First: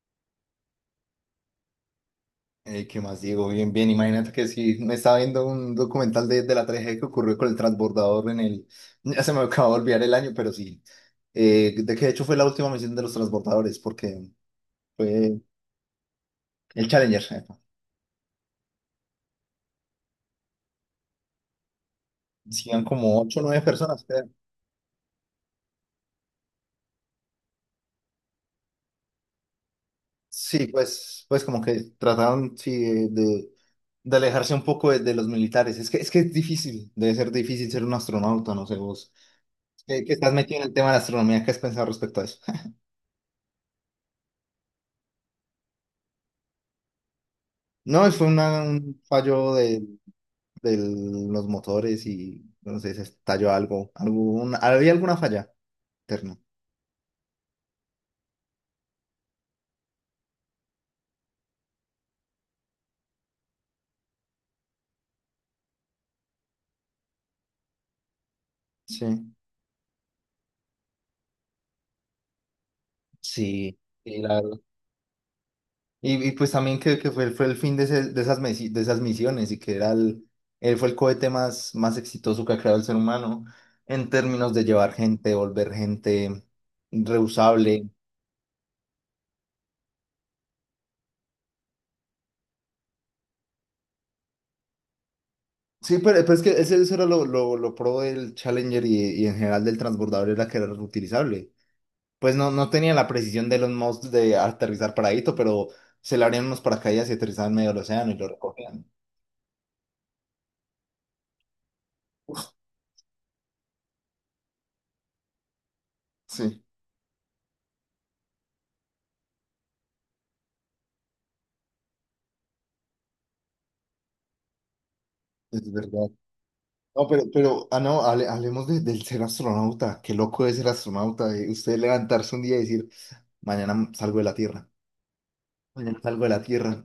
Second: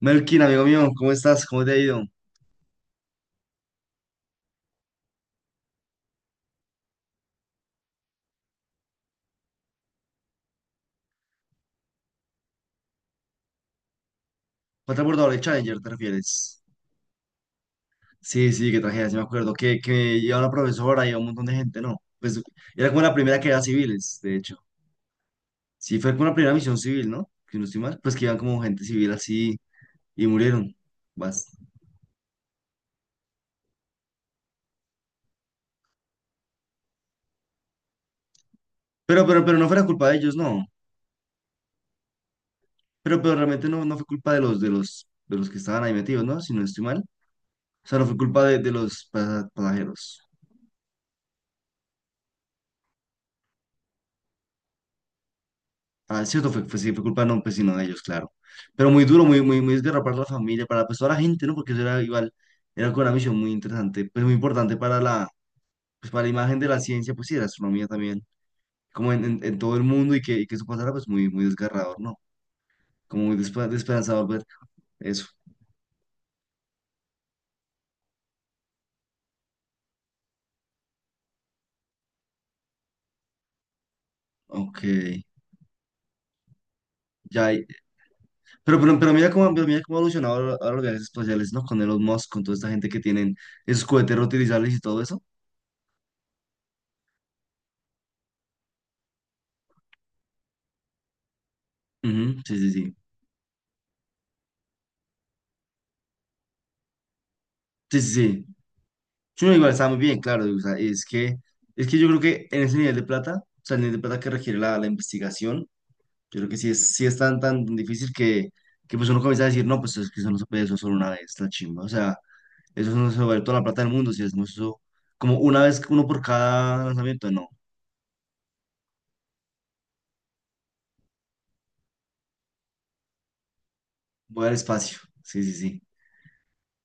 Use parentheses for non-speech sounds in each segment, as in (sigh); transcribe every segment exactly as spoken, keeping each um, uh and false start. Melkin, amigo mío, ¿cómo estás? ¿Cómo te ha ido? Eh, ¿qué más digo? Bien, bien. Imagínate que sí me estaba viendo un documental de, de la tragedia que ocurrió con el transbordador en el... Ya se me (laughs) acaba de olvidar el año, pero sí. Eh, de que de hecho fue la última misión de los transbordadores, porque ¿Fue transbordador fue de Challenger, te refieres? el Challenger. eh, Sí, sí, qué tragedia, sí me acuerdo. Que, que iba una profesora y un montón de gente, ¿no? Pues Sí, eran era como la como primera ocho o que era nueve personas, civiles, creo. de hecho. Sí, fue como la primera misión civil, ¿no? Que no estoy mal, pues que iban como gente civil así y Sí, murieron. pues, pues Vas. como que trataron sí, de, de- de alejarse un poco de, de los militares. Es que, es que es difícil, debe ser difícil ser un astronauta, no sé vos. Pero, pero, pero no fue la Que, culpa que de estás ellos, metido no. en el tema de la astronomía, ¿qué has pensado respecto a eso? (laughs) Pero, pero realmente no, no fue culpa de los, de los, de los que estaban ahí metidos, ¿no? Si no estoy mal. O sea, no No, fue fue culpa de, una- de un los pasa- fallo de, pasajeros. de los motores y no sé, se estalló algo, algún, había alguna falla Ah, es interna. cierto, fue, fue- sí, fue culpa no, pues, sino de ellos, claro. Pero muy duro, muy, muy, muy desgarrador para la familia, para pues, toda la gente, ¿no? Porque eso era igual, era con una misión muy interesante, pues muy importante para la, pues, para la imagen de la ciencia, pues sí, de la astronomía también, Sí, como en, en, en todo el mundo y que, y que eso pasara, pues muy, muy desgarrador, ¿no? Como muy despe- sí, sí, desesperanzador la ver verdad. eso. Y, y pues también que, que fue, fue el fin de, ese- de, esas misi- de esas misiones y que era el, él fue el cohete más, más exitoso que ha creado el ser humano en términos de Ok, llevar gente, volver gente ya. Hay. reusable. Pero, pero, pero mira cómo, pero mira cómo ha evolucionado ahora ahora los viajes espaciales, ¿no? Con Elon Musk, con toda esta gente que tienen esos cohetes reutilizables y todo eso. Sí, pero, pero es que ese, eso era lo, lo, lo pro del Challenger y, y en general del transbordador era que era reutilizable. Pues Ujú, no, sí, sí, no tenía sí. la precisión de Elon Musk de aterrizar paradito, pero se le abrían unos paracaídas y aterrizaban en medio del Sí, océano sí, y lo sí. recogían. Sí, no, igual está muy bien, claro. O sea, es que, es que yo creo que en ese nivel de plata, o sea, el nivel de plata que requiere la, la investigación, yo creo que Sí, sí es, sí es tan, tan difícil que, que pues uno comienza a decir, no, pues es que eso no se puede, eso solo una vez, la chimba. O sea, eso no se vale toda la plata del mundo, si hacemos eso como una es vez, uno verdad. por cada No, pero, lanzamiento, no, pero, ah, no, hable- hablemos de- del ser astronauta. Qué loco es ser astronauta. De usted levantarse un día y decir, mañana salgo de la voy al Tierra. espacio. Sí, sí, sí. Mañana salgo de la Tierra.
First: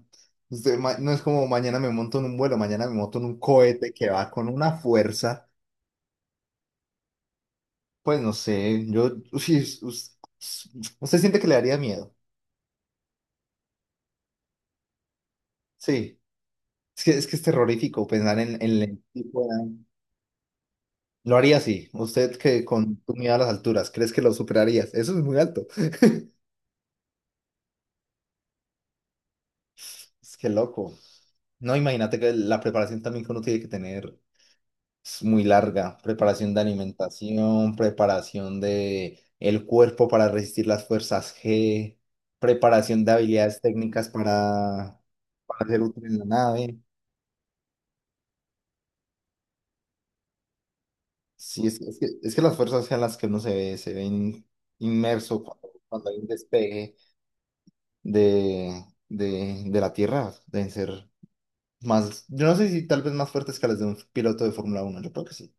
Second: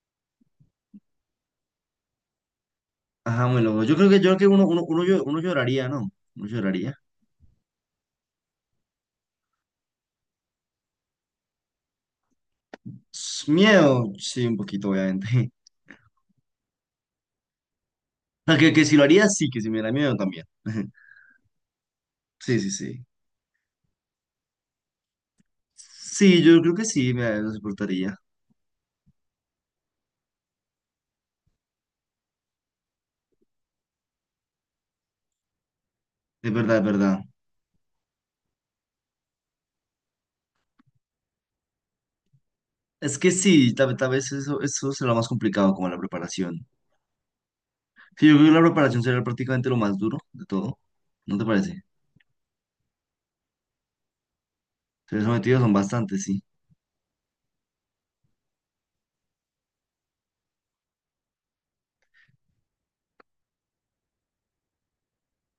Usted, ma- no es como mañana me monto en un vuelo, mañana me monto en un Ajá, muy bueno, cohete yo creo que que, yo va creo que con uno, una uno, uno, llo- uno fuerza. lloraría, ¿no? Uno lloraría. Pues no sé, yo, sí, us- us- usted siente que le daría miedo. S- Miedo, sí, un poquito, obviamente. (laughs) Sí. Es que, es que es terrorífico pensar O en, sea, que, en que si lo el haría, tipo sí, que si de... me da miedo también. (laughs) Lo haría así. Usted Sí, que sí, con sí. tu miedo a las alturas, ¿crees que lo superarías? Eso es muy alto. Sí, yo creo que sí, me lo soportaría. Es que loco. No, imagínate que la preparación también que uno tiene que tener es muy larga. Es Preparación de verdad, es verdad. alimentación, preparación de el cuerpo para resistir las fuerzas G, preparación de Es que habilidades sí, tal, tal técnicas vez eso, eso para, será lo más para complicado, ser como la útil en la preparación. nave. Sí, yo creo que la preparación será prácticamente lo más duro de todo. ¿No te Sí, es, parece? es que, es que las fuerzas G a las que uno se ve, se ven Ser inmerso sometidos cuando, son cuando hay bastantes, un sí. despegue de, de, de la Tierra deben ser más, yo no sé si tal vez más fuertes que las de un piloto de Fórmula uno, yo creo que sí.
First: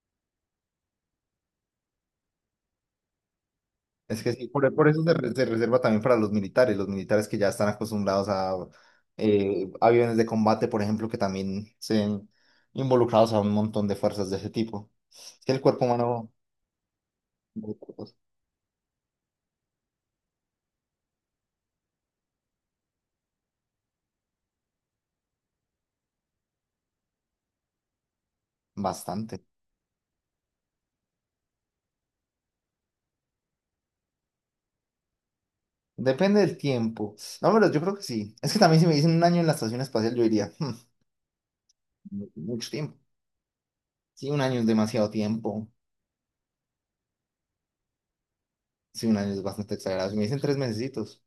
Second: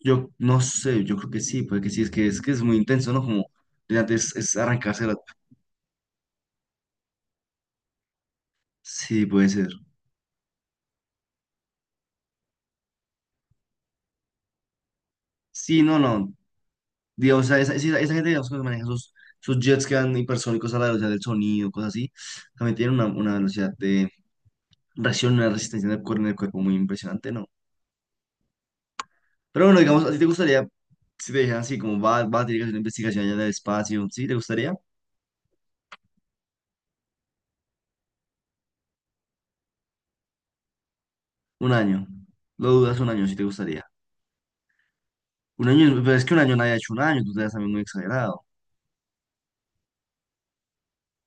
Yo no sé, yo creo que sí, puede que sí, es que es que es muy intenso, ¿no? Como de Es que antes sí, es por, por eso arrancarse la… se, re- se reserva también para los militares, los militares que ya están acostumbrados a Sí, puede ser. eh, aviones de combate, por ejemplo, que también se ven involucrados a un montón de fuerzas de ese tipo. Es que el Sí, cuerpo no, no. humano, Digamos, esa, esa, esa- esa gente, digamos, que maneja esos, esos jets que van hipersónicos a la velocidad del sonido, cosas así, también tienen una, una velocidad de reacciona una resistencia en el cuerpo, en el cuerpo muy impresionante, ¿no? bastante. Pero bueno, digamos, ¿a ti te gustaría, si te dijeran así, como vas, vas a tener que hacer una investigación allá del espacio, ¿sí? ¿Te gustaría? Depende del tiempo. No, pero yo creo que sí. Es que también si me dicen un año en la estación espacial, yo diría, "Hmm, Un año. Lo mucho tiempo". dudas un año, si te gustaría. Sí, un año es demasiado Un tiempo. año, es- pero es que un año nadie ha hecho un año, tú te das también muy exagerado. Sí, un año es bastante exagerado. Si me dicen tres mesecitos,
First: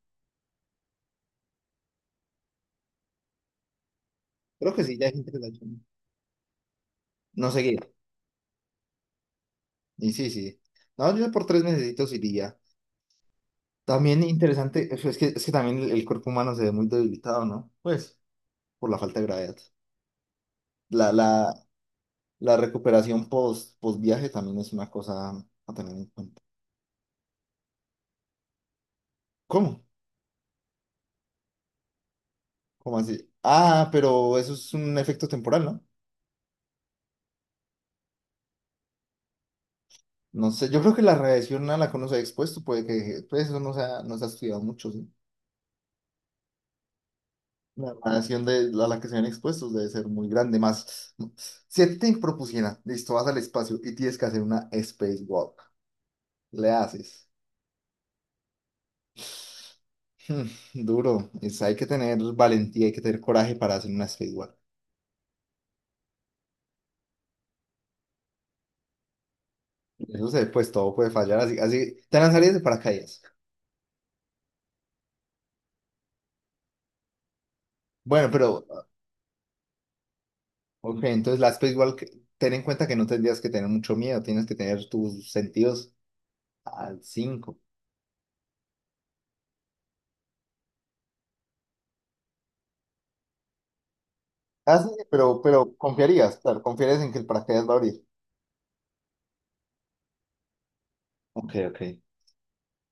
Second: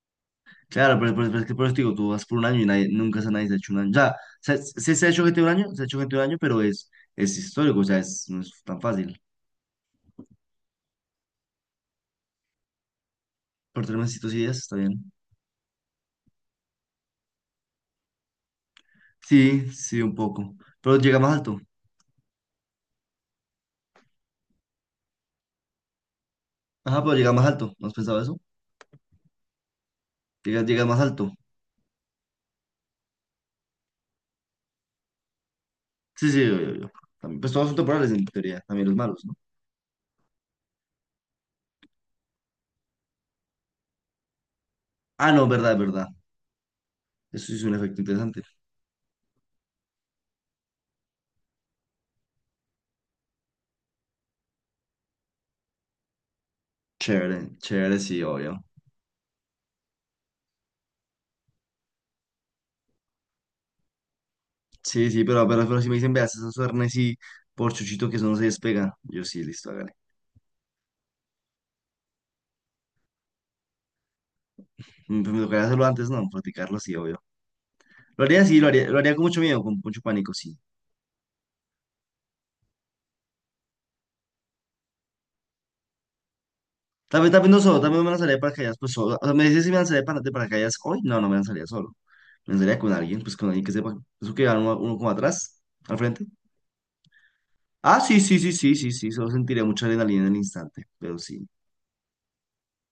Claro, pero, pero- pero es que por eso te digo, tú vas por un año y nadie, nunca se, nadie se ha hecho un año. O sea, se, creo que se, sí, se ya ha dije hecho gente tres un años. año, se ha hecho gente un año, pero es, es No histórico, seguir. o sea, es, no es tan fácil. Y sí, sí. No, yo por tres mesecitos iría. Por tres También mesecitos y días, está interesante, bien. es que, es que también el, el cuerpo humano se ve muy debilitado, ¿no? Pues, por la falta de gravedad. Sí, sí, un poco. Pero La, llega la, más alto. la recuperación post, post viaje también es una cosa a tener en cuenta. Ajá, pero llega más alto. ¿No has pensado eso? ¿Cómo? Llega, llega más alto. ¿Cómo así? Ah, pero eso es un efecto temporal, ¿no? Sí, sí, yo, yo, yo. También, pues todos son temporales en teoría, también los malos, ¿no? No sé, yo creo que la radiación a la que uno se ha expuesto puede que, pues eso no se ha, no se ha estudiado mucho, ¿sí? Ah, no, verdad, verdad. Eso sí es un La efecto interesante. radiación de, a la que se ven expuestos debe ser muy grande. Más, si a ti te propusieran, listo, vas al espacio y tienes que hacer una spacewalk, le haces. Chévere, (laughs) chévere, sí, obvio. Hmm, duro. Es- hay que tener valentía, hay que tener coraje para hacer una spacewalk. Sí, sí, pero, pero, pero si me dicen, veas, esos suernes y por chuchito que eso no se despega. Yo sí, listo, hágale. Eso se, pues todo puede fallar, así, así te lanzarías de paracaídas. Mm, pero me tocaría hacerlo antes, no, practicarlo, sí, obvio. Lo Bueno, haría, sí, pero, lo haría, lo haría con mucho miedo, con mucho pánico, sí. ok, entonces la spacewalk, ten en cuenta que no tendrías que tener mucho miedo, tienes que tener tus sentidos al Tal vez, tal vez no cinco solo, tal vez no me lanzaría de paracaídas, pues solo. O sea, me dices si me lanzaría de para- de paracaídas hoy, no, no me lanzaría solo. Me lanzaría con alguien, pues con alguien que sepa, eso que va uno, Ah, sí, uno sí, como pero, atrás, pero al frente. confiarías, claro, confiarías en que el paracaídas va a Ah, abrir. sí, sí, sí, sí, sí, sí, solo sentiré mucha adrenalina en el instante, pero sí. Ok, ok.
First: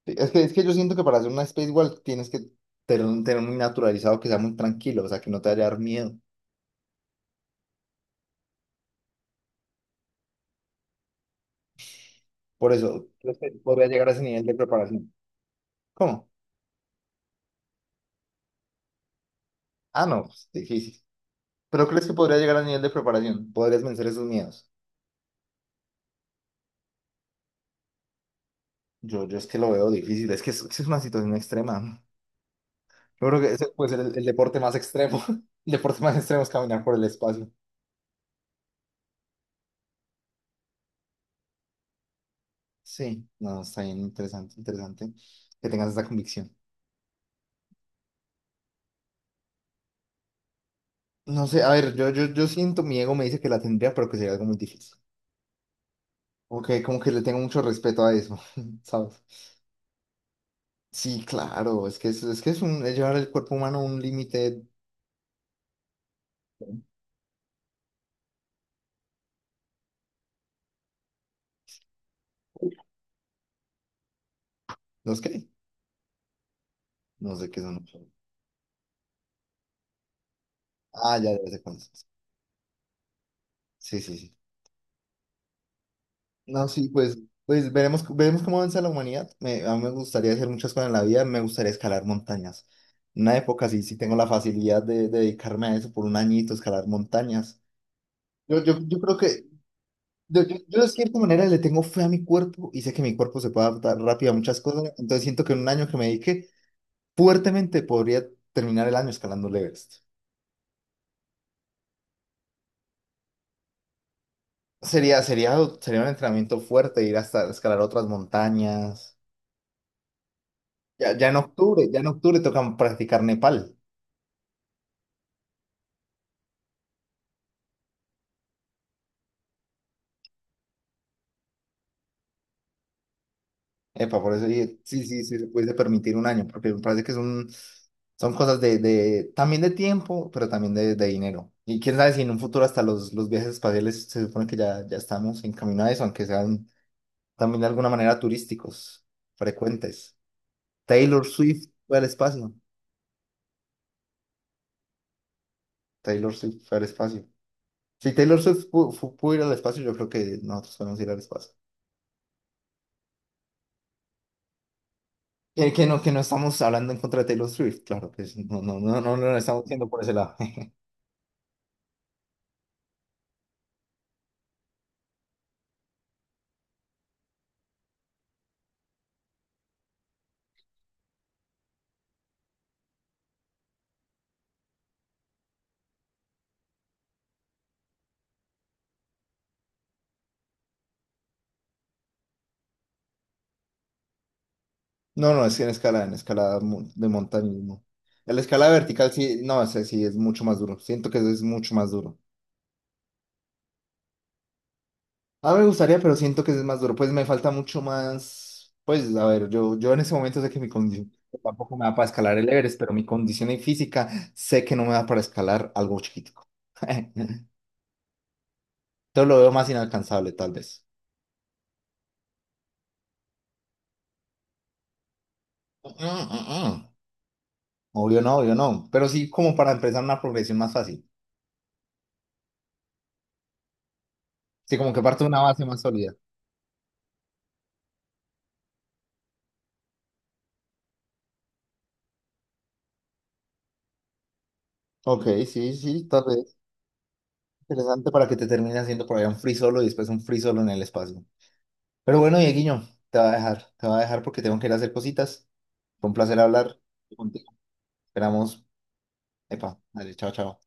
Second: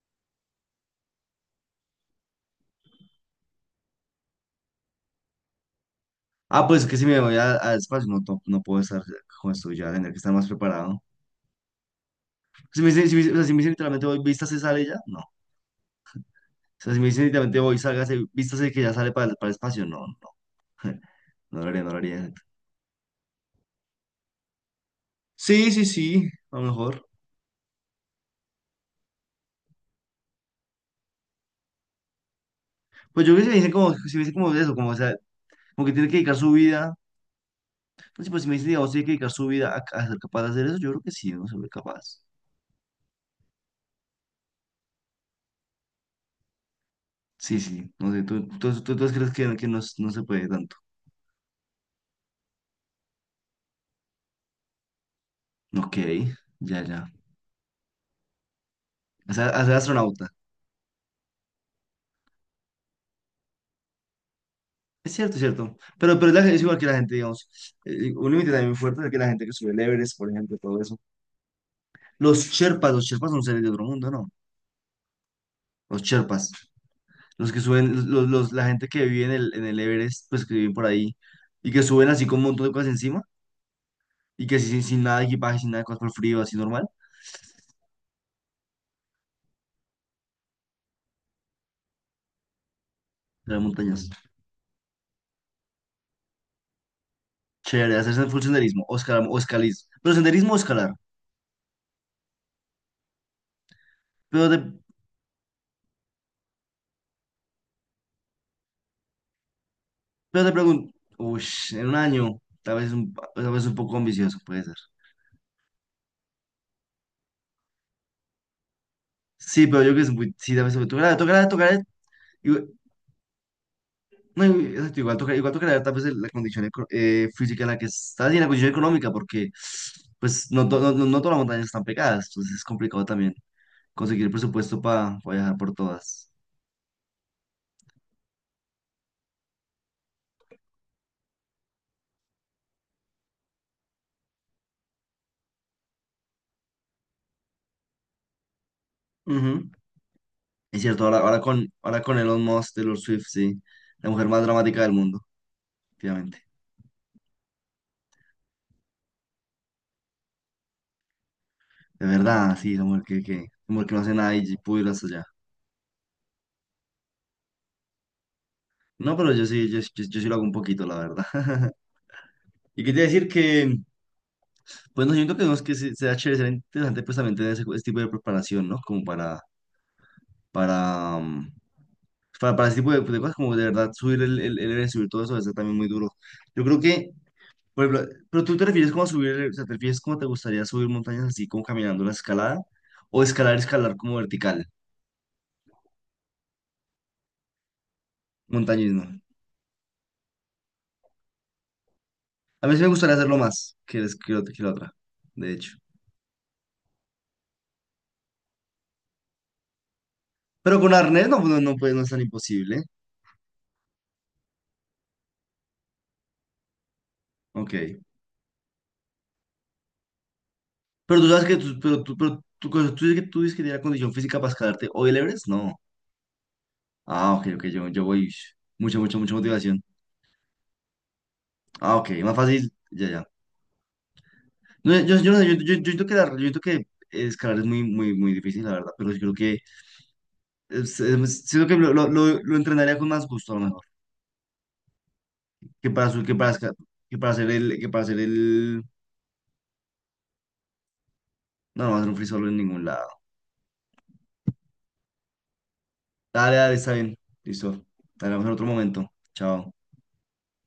Sí, Es que, es que yo siento que para hacer una space walk tienes que tener, un- tener muy naturalizado que sea muy tranquilo, o sea, que no te vaya a dar miedo. Ah, pues es que si me voy a- al espacio no, no, no puedo estar con esto ya, tendré que estar más preparado. Por Si me dicen, eso, si me, dicen- o ¿crees sea, que si me dicen podría literalmente llegar a voy, ese nivel de vístase, sale ya, preparación? no. O ¿Cómo? sea, si me dicen literalmente voy, sálgase, vístase que ya sale para, el- para el espacio, no, Ah, no, pues, difícil. no lo haría, ¿Pero no lo crees que haría. podría llegar al nivel de preparación? ¿Podrías vencer esos miedos? Sí, sí, sí, a lo mejor. Yo, yo es que lo veo difícil, es que es, es una situación extrema. Pues Yo yo creo creo que si que me ese dicen puede como, ser si el, me el dicen como deporte eso, más como, o sea, extremo. (laughs) El como que deporte tiene que más dedicar extremo es su caminar por vida, el espacio. pues, sí, pues si me dicen, digamos, tiene que dedicar su vida a, a ser capaz de hacer eso, yo creo que sí, no soy capaz. Sí, no, está bien, interesante, interesante que tengas esa convicción. Sí, sí, no sé, tú, tú, tú, tú crees que, que no, no se puede tanto. No sé, a ver, yo, yo, yo siento, mi ego me dice que la tendría, pero que sería algo muy difícil. Ok, Ok, ya, como ya. que le tengo mucho respeto a eso, (laughs) ¿sabes? O sea, a ser astronauta. Sí, claro, es que es, es que es un es llevar el cuerpo humano a un límite, Es cierto, es cierto. Pero, pero es, la- es igual que la gente, digamos. Eh, un límite también muy fuerte es que la gente que sube el Everest, por ejemplo, todo eso. Los Sherpas, los Sherpas son seres de otro mundo, ¿no? no es qué, Los Sherpas. no sé Los que qué son. suben, los, los- la gente que vive en el, en el Everest, pues que viven por ahí Ah, ya, ya sé y que cuáles son. suben así con un montón de cosas encima Sí, sí, sí. y que sí, sin, sin nada de equipaje, sin nada de cosas por frío, así No, normal, sí, pues, pues veremos, veremos cómo avanza la humanidad. Me, a mí me gustaría hacer muchas cosas en la vida, me gustaría escalar montañas. En una de las época sí, sí montañas. tengo la facilidad de, de dedicarme a eso por un añito, escalar montañas. Chévere, hacerse full Yo, yo, senderismo, o yo creo escalar, o que escalismo. Pero Yo, senderismo o yo- yo de escalar. cierta manera le tengo fe a mi cuerpo y sé que mi cuerpo se puede adaptar rápido a Pero muchas de- cosas, entonces siento que en un año que me dedique fuertemente podría terminar el año escalando el Everest. Pero te pregunto, uy, en un año, tal vez un, pa- tal vez un poco ambicioso, puede ser. Sería, sería, sería un entrenamiento fuerte ir hasta escalar otras montañas. Sí, pero yo creo que es muy, sí, tal vez Ya, tocará, ya en tocará, tocará, octubre, ya en octubre igual- toca practicar Nepal. no, igual- exacto, igual tocará, igual tocará tal vez el- la condición eco- eh, física en la que estás y en la condición económica, porque pues no, to- no, no, no todas las montañas están pegadas, entonces es complicado también Epa, conseguir por eso dije, presupuesto sí, para sí, sí, se viajar por puede permitir un todas. año, porque me parece que es un- son cosas de, de, también de tiempo, pero también de, de dinero. Y quién sabe si en un futuro hasta los, los viajes espaciales se supone que ya, ya estamos en camino a eso, aunque sean también de alguna manera turísticos, Ujú. frecuentes. Es cierto, ahora, Taylor ahora Swift con, fue ahora al con Elon espacio. Musk, Taylor Swift, sí, la mujer más dramática del mundo, Taylor efectivamente. Swift fue al espacio. Si Taylor Swift pu- fu- pudo ir al espacio, yo creo que nosotros podemos ir al espacio. De verdad, sí, la mujer que, que, la mujer que no hace nada y pudo ir hasta allá. Que, que no, que no estamos hablando en contra de Taylor Swift, claro que es- no, no, no, No, no, no pero lo yo estamos sí, yo, yo- diciendo por ese yo sí lo lado. hago un (laughs) poquito, la verdad. (laughs) Y quería decir que, pues no siento que, no es que se- sea chévere, sea interesante pues también tener ese, ese tipo de preparación, ¿no? Como para, para, mm, para, para ese tipo de, de cosas, como de verdad subir el, el, el Everest, subir todo eso, debe ser también muy duro. Yo creo que, por ejemplo, pero tú te refieres como a subir, el- o sea, te refieres como te gustaría subir montañas así como caminando la escalada, o escalar, escalar como vertical, No, no, es que en escala, en escala mu- de montañismo. En la escala montañismo. vertical sí, no, ese sí es mucho más duro. Siento que es mucho más duro. A mí sí me gustaría hacerlo más que, es- que, ot- que la otra, de Ah, me hecho. gustaría, pero siento que es más duro. Pues me falta mucho más. Pues a ver, yo, yo en ese momento sé que mi Pero con condición arnés no, no, no, tampoco me pues, da no para es tan escalar el Everest, imposible. pero mi condición en física sé que no me da para escalar algo chiquitico. (laughs) Entonces Ok. lo veo más inalcanzable, tal vez. Pero tú sabes que tú, pero tú, pero tú, cosa- tú dices que tú dices que tienes la condición física para escalarte hoy el Everest. No. Mm, mm, mm. Ah, ok, ok, yo, yo Obvio voy. no, Ush, obvio no. mucha, Pero mucha, sí mucha como para motivación. empezar una progresión más fácil. Ah, ok, más fácil. Ya, ya. Sí, como No, que yo, parte de yo, no una sé, yo, base yo, más yo siento sólida. que, la- yo siento que escalar es muy, muy, muy difícil, la verdad. Pero yo creo que, es- es- siento que lo, lo, lo- lo entrenaría con más gusto, a lo mejor. Ok, sí, Que sí, para, su- tal que para, vez. esca- que para hacer el, que para Interesante hacer para que te termine el. haciendo por allá un free solo y después un free solo en el espacio. No, no va a hacer un Pero free bueno, solo en Dieguiño, ningún te lado. va a dejar, te va a dejar porque tengo que ir a hacer cositas. Fue un placer Dale, dale, hablar está bien. contigo. Listo. Dale, vamos en otro Esperamos. momento. Chao. Epa, dale, chao, chao.